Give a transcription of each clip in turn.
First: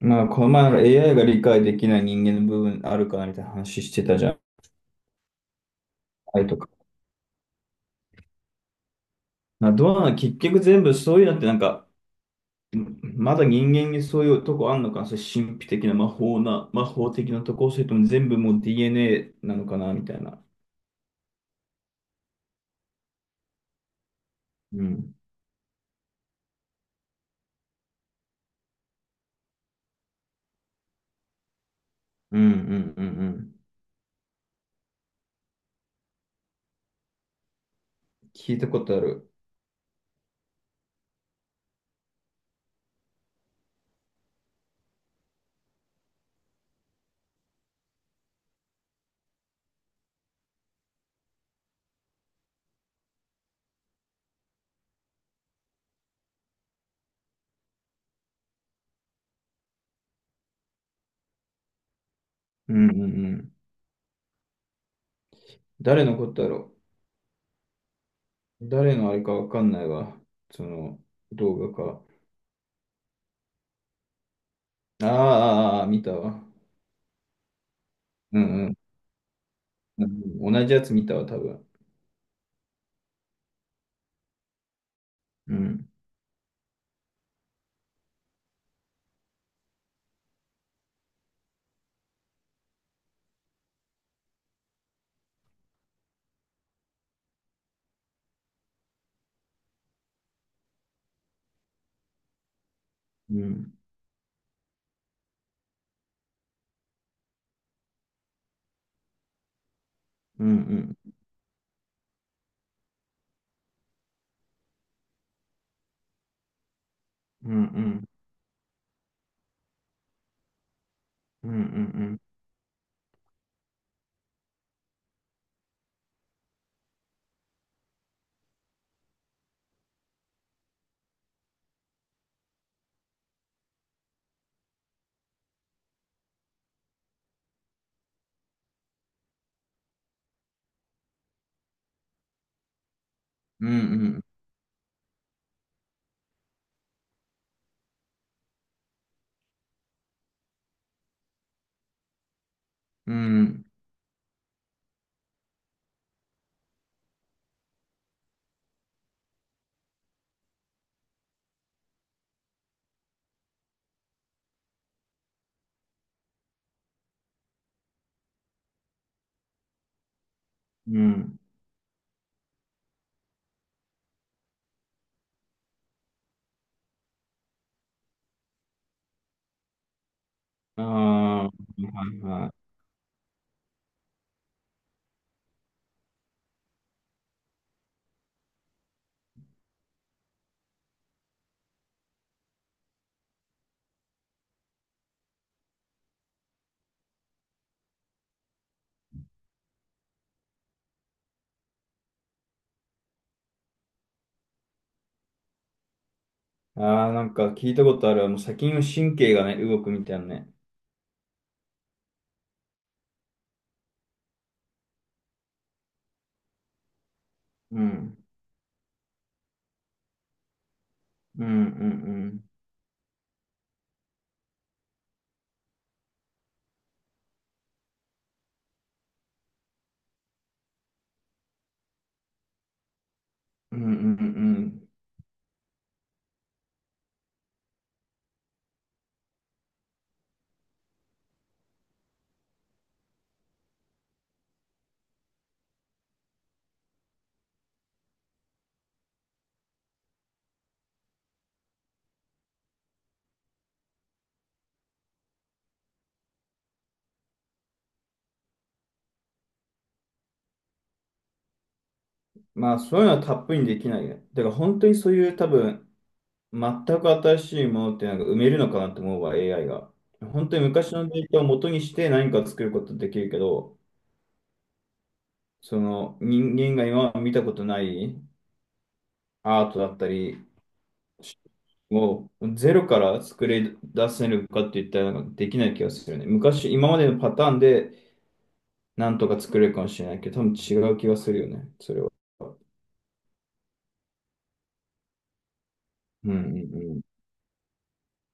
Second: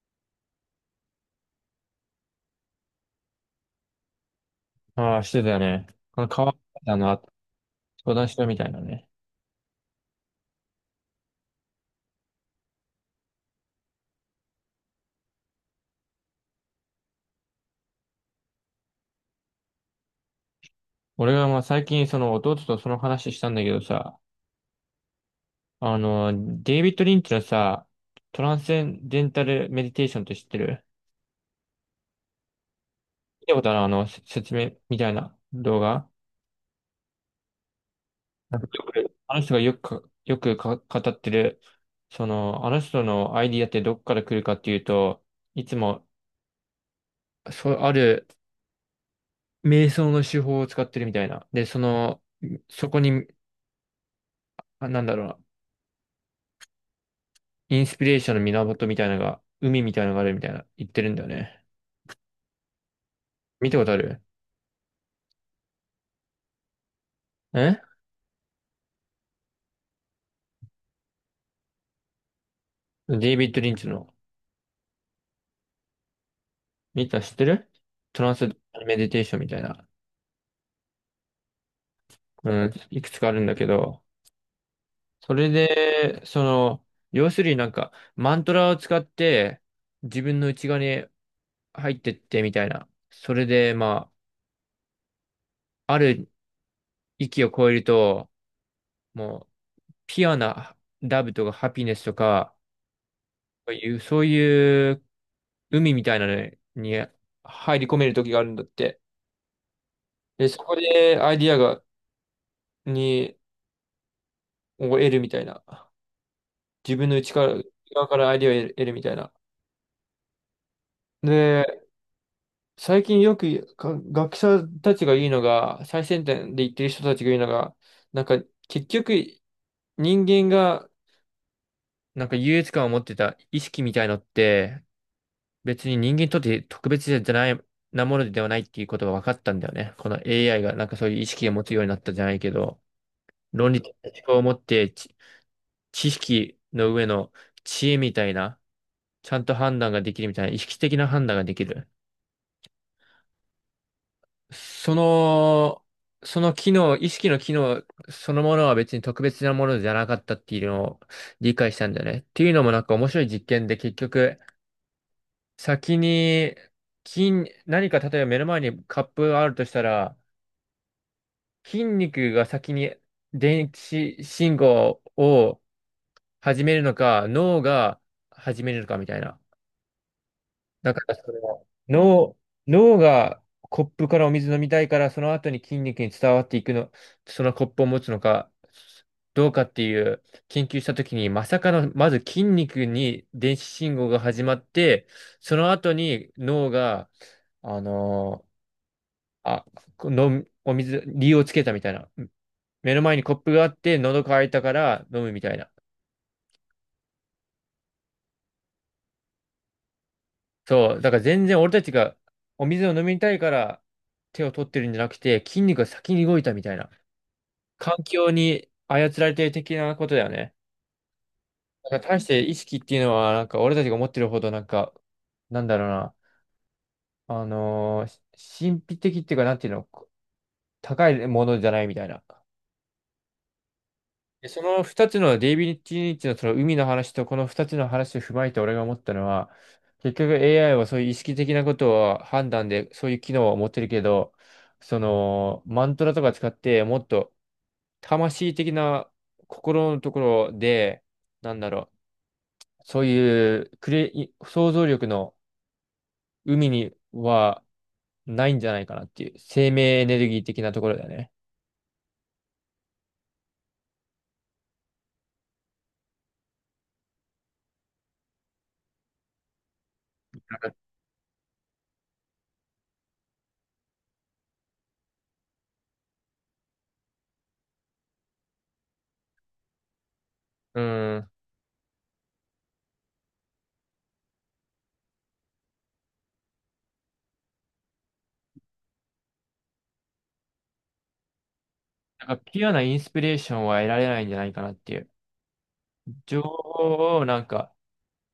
まあ、この前の AI が理解できない人間の部分あるかなみたいな話してたじゃん。ああ、してたよね。変 A わっとか。たの、相談しろみたいなね。まあ、どうなの、結局全部そういうのってなんか、まだ人間にそういうとこあんのかな、それ神秘的な魔法的なとこ、それとも全部もう DNA なのかなみたいな。俺が最近その弟とその話したんだけどさ、うん。デイビッド・リンチのさ、トランスセンデンタルメディテーションって知ってる？うんうんうんう見たん。ことある？説明みたいな動画。聞いよたことあくる。あの人がよく語ってる、あの人のアイディアってどっから来るかっていうと、いつも、そう、ある瞑想の手法を使ってるみたいな。で、その、そこに、なんだろうな。インスピレーションの源みたいなのが、海みたいなのがあるみたいな言ってるんだよね。うんうんうん。見たことある？誰のことだろえう誰のあれかわかんないわ。その動画か。デイビッド・リンチの、あーあー、あー見たわ。見た、知ってる？トランうんスうん。メディテーションみたいな、うん、同じやつ見たわ、多分。うん、いくつかあるんだけど、それうんで、その、要するになんか、マントラを使って、自分の内側に入ってってみたいな。それで、ある域を超えると、もう、ピュアなラブとかハピネスとか、うん、そういう海みたいなのに入り込める時があるんだって。うで、ん、うそこん、でアイディアが、に、を得るみたいな。自分の内かうん、ら、内うん、側からアイディアを得るみたいな。うん、うで、ん、最近よく学者たちが言うのが、最先端で言ってる人たちが言うのが、なんか結局人間がなんか優越感を持ってた意識みたいのって、別に人間にとって特別じゃない、なものではないっていうことが分かったんだよね。この AI がなんかそういう意識を持つようになったじゃないけど、う論理的な思ん、考を持って知、知識の上の知恵みたいな、ちゃんと判断ができるみたいな、意識的な判断ができる。うん、その、その機能、意識の機能そのものは別に特別なものじゃなかったっていうのを理解したんだよね。っていうのもなんか面白い実験で結局、先に、金、何か例えば目の前にカップがあるとしたら、うん、筋肉が先に電子信号を始めるのか、脳が始めるのかみたいな。あだからそれあ、ははい脳、はい。脳がコップからお水飲みたいから、その後に筋肉に伝わっていくの、そのコップを持つのか、どうかっていう研究したときに、まさかの、まず筋肉に電子信号が始まって、その後に脳が、あのーあ、このお水、理由をつけたみたいな。目の前にコップがあって、喉乾いたから飲むみたいな。ああ、なんか聞いたことある。もう先の神経がね、動くみたいなね。そう、だから全然俺たちがお水を飲みたいから手を取ってるんじゃなくて、筋肉が先に動いたみたいな。う環ん、境に操られてる的なことだよね。うん、うん、うだから大しん、て意識っていうのは、なんか俺たちが思ってるほど、なんか、なんだろうな、あのーし神秘的っていうか、なんていうの、高いものじゃないみたいな。うん、うん、うでそのん。二つのデイビッド・リンチのその海の話とこの二つの話を踏まえて俺が思ったのは、結局 AI はそういう意識的なことを判断でそういう機能を持ってるけど、そのマントラとか使ってもっと魂的な心のところで、なんだろう、そういうクリエイ、想像力の海にはないんじゃないかなっていう、生命エネルギー的なところだよね。まあ、そういうのはたっぷりにできないね。だから本当にそういう多分、全く新しいものってなんか埋めるのかなと思うわ、AI が。本な当んにか、昔のデータを元にして何か作ることできるけど、その人間が今まで見たことないアートだったりうん、をゼロから作り出せるかって言ったらなんかできない気がするよね。昔、今までのパターンでなんとか作れるかもしれないけど、多分違う気がするよね、それは。なんかピュアなインスピレーションは得られないんじゃないかなっていう。うんう情んうん。報をなんか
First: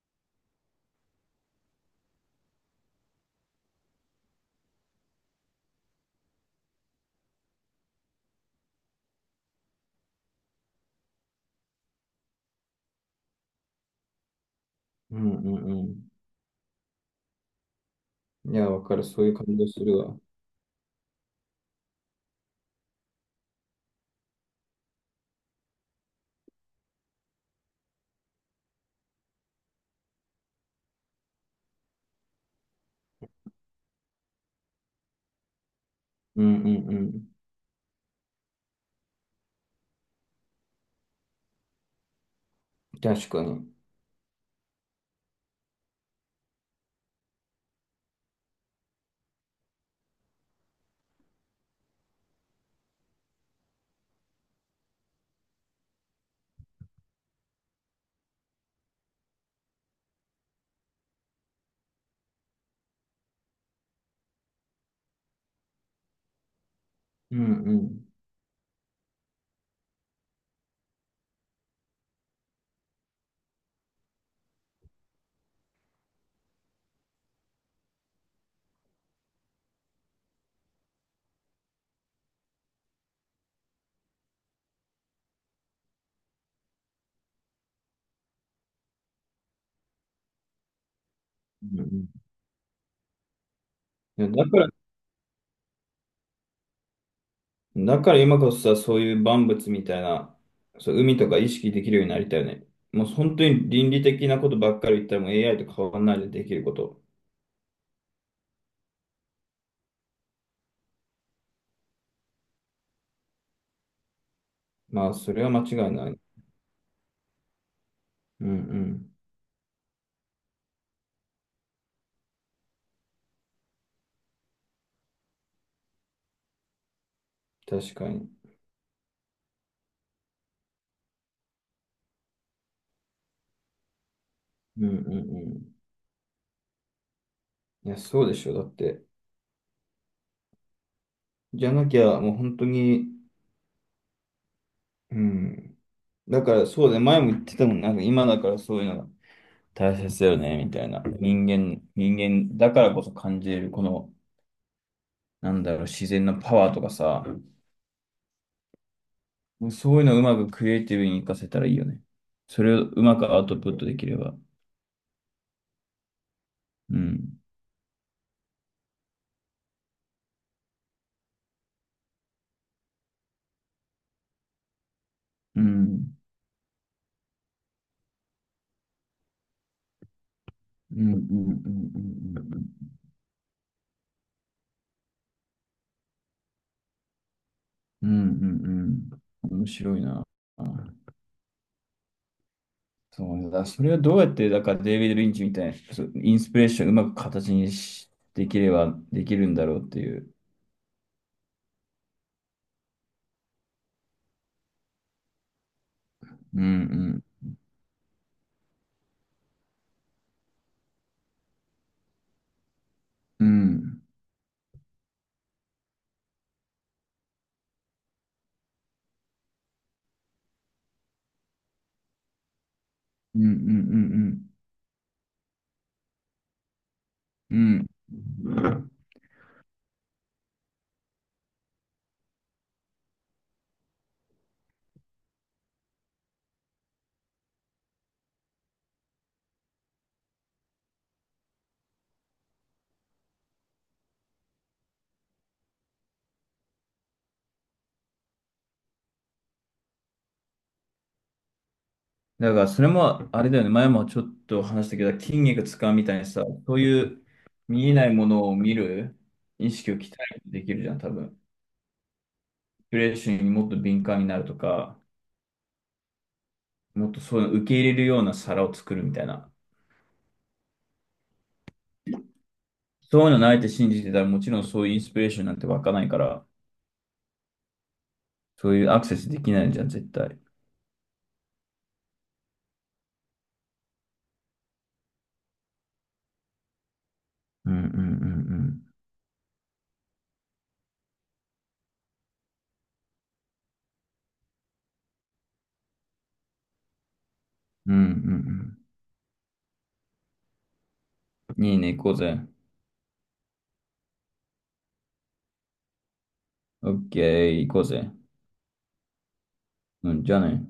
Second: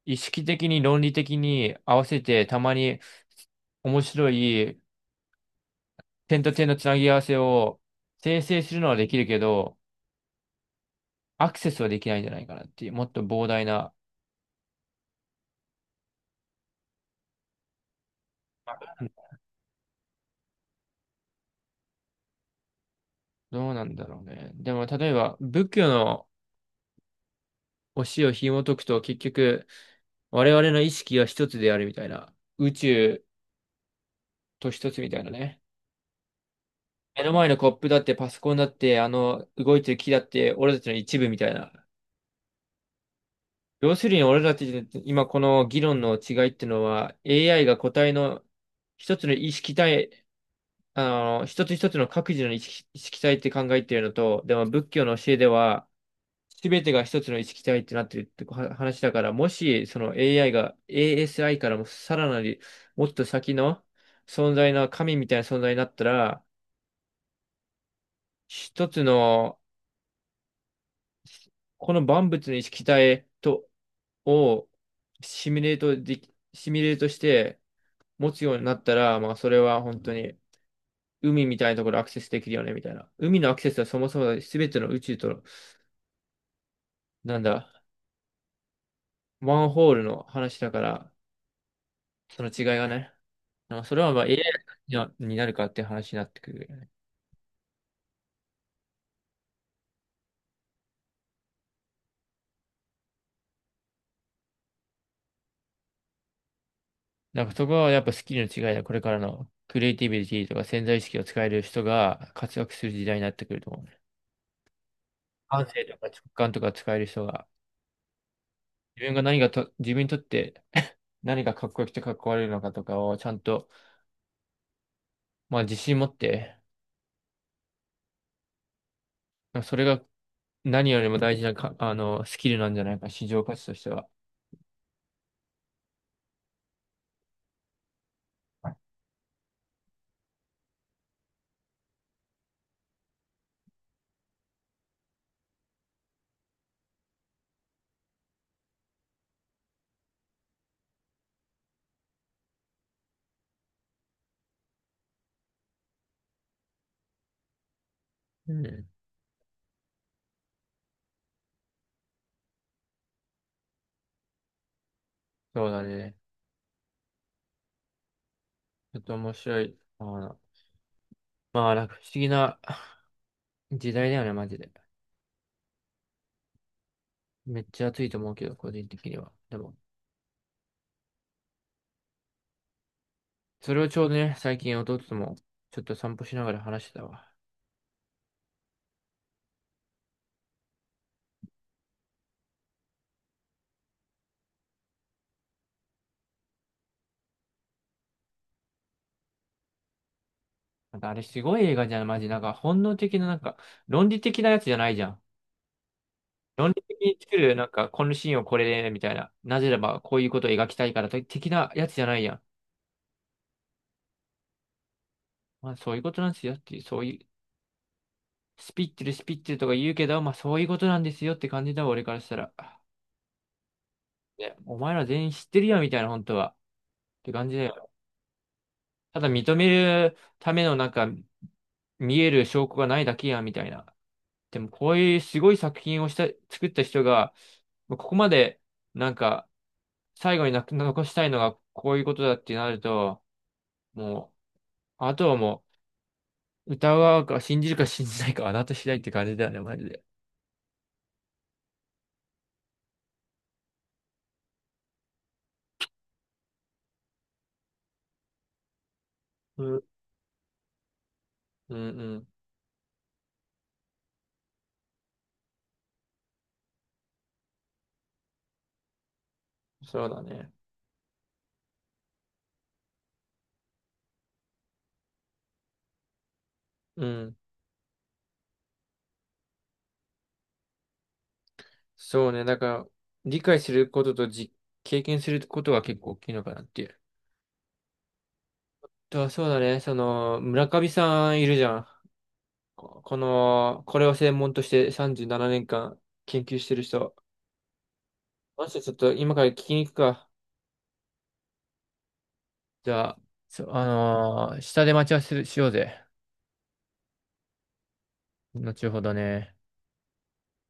意識的に論理的に合わせてたまに面白い点と点のつなぎ合わせを生成するのはできるけど、アクセスはできないんじゃないかなっていう、もっと膨大な、うんうんうん。いや、わかる。そういう感じがするわ。どうなんだろうね。でも例えば仏教の教えを紐解くと結局我々の意識は一つであるみたいな、宇宙と一つみたいなね。うんうんう目ん。の前のコップだってパソコンだってあの動いてる木だって俺たちの一部みたいな。確かに。うん要するに俺らって今この議論の違いってのは AI が個体の一つの意識体、あの、一つ一つの各自の意識、意識体って考えてるのと、でも仏教の教えでは全てが一つの意識体ってなってるっては話だから、もしその AI が ASI からもさらなりもっと先の存在の神みたいな存在になったら、うん。一つのこの万物の意識体と、をシミュレートして、持つようになったら、まあ、それは本当に海みたいなところアクセスできるよね、みたいな。海のアクセスはそもそも全ての宇宙と、なんだ、ワンホールの話だから、うんうん、その違いがね。まあ、それはまいあ や、a だから、アイになるかっていう話になってくるよね。だから今こそさ、そういう万物みたいな、そう、海とか意識できるようになりたいよね。もう本当に倫理的なことばっかり言ったらもう AI と変わらないでできること。なんかそこはやっぱスキルの違いだ。これからのクリエイティビティとか潜在意識を使える人が活躍する時代になってくると思うね。まあ、それは間感違性いとかな直い。感とか使える人が、うんうん。自分にとって 何がかっこよくてかっこ悪いのかとかをちゃんと、まあ自信持って、確かに。それが何よりも大事なか、あの、スキルなんじゃないか、市場価値としては。うんうんうん。いや、そうでしょ。だって。じゃなきゃ、もう本当に、うん。だから、そうだね、前も言ってたもん。なんか今だからそういうのが大切だよね、みたいな。人間だからこそ感じれる、この、なんだろう、自然のパワーとかさ、うん。そういうのをうまくクリエイティブに活かせたらいいよね。それをうまくアウトプットできれば。そうだね。うん。ちょっと面白い。あの、まあ、なんか不思議な 時代だよね、マジで。うん。めっちゃ暑いと思うけど、個人的には。でも、うんうんうんうんうんうん。それをちょうどね、最近弟とも、ちょっと散歩しながら話してたわ。うんうんうん。面白いな。そうねだ。それはどうやって、だからデイビッド・リンチみたいな、そうインスピレーションをうまく形にし、できればできるんだろうっていう。なんかあれすごい映画じゃん、マジ。なんか本能的な、なんか、論理的なやつじゃないじゃん。うんう論理的に作ん。る、なんか、このシーンをこれで、みたいな。なぜならば、こういうことを描きたいから、的なやつじゃないやん。うんまあ、そういうことなんですよっていう、そういう、スピッツルとか言うけど、まあそういうことなんですよって感じだわ、俺からしたら。うんうんね、お前ら全員知ってるやんみたいな、本当は。って感うじだんよ。うん。うん。ただ認めるためのなんか、見える証拠がないだけやんみたいな。でもこういうすごい作品をした、作った人が、まあここまで、なんか、最後に残したいのがこういうことだってなると、もう、あとはもう、歌うか信じるか信じないかはあなた次第って感じだよね、マジで。だからそれも、あれだよね、前もちょっと話したけど、筋肉使うみたいにさ、そういう見えないものを見るう意ん、識を鍛えてできるじゃん、多分。インうん、うん。スピレーションにもっと敏感になるとか、もっとそういうの受け入れるような皿を作るみたいな。そうだね。そういうのないって信じてたら、もちろんそういうインスピレーションなんて湧かないから、うん。そういうアクセスできないじゃん、絶対。そうね。だから、理解することとじ、経験することは結構大きいのかなっていう。うんうんうんと、そうだね。その、村上さんいるじゃん。ここの、これを専門として37年間研究してる人。うん。うんうもんしちょっと今から聞きに行くか。うん。いいね、行こうぜ。じゃあ、そう、あのー下で待ち合わせしようぜ。オッケー、行こうぜ。後ほどね。うん、じゃあね。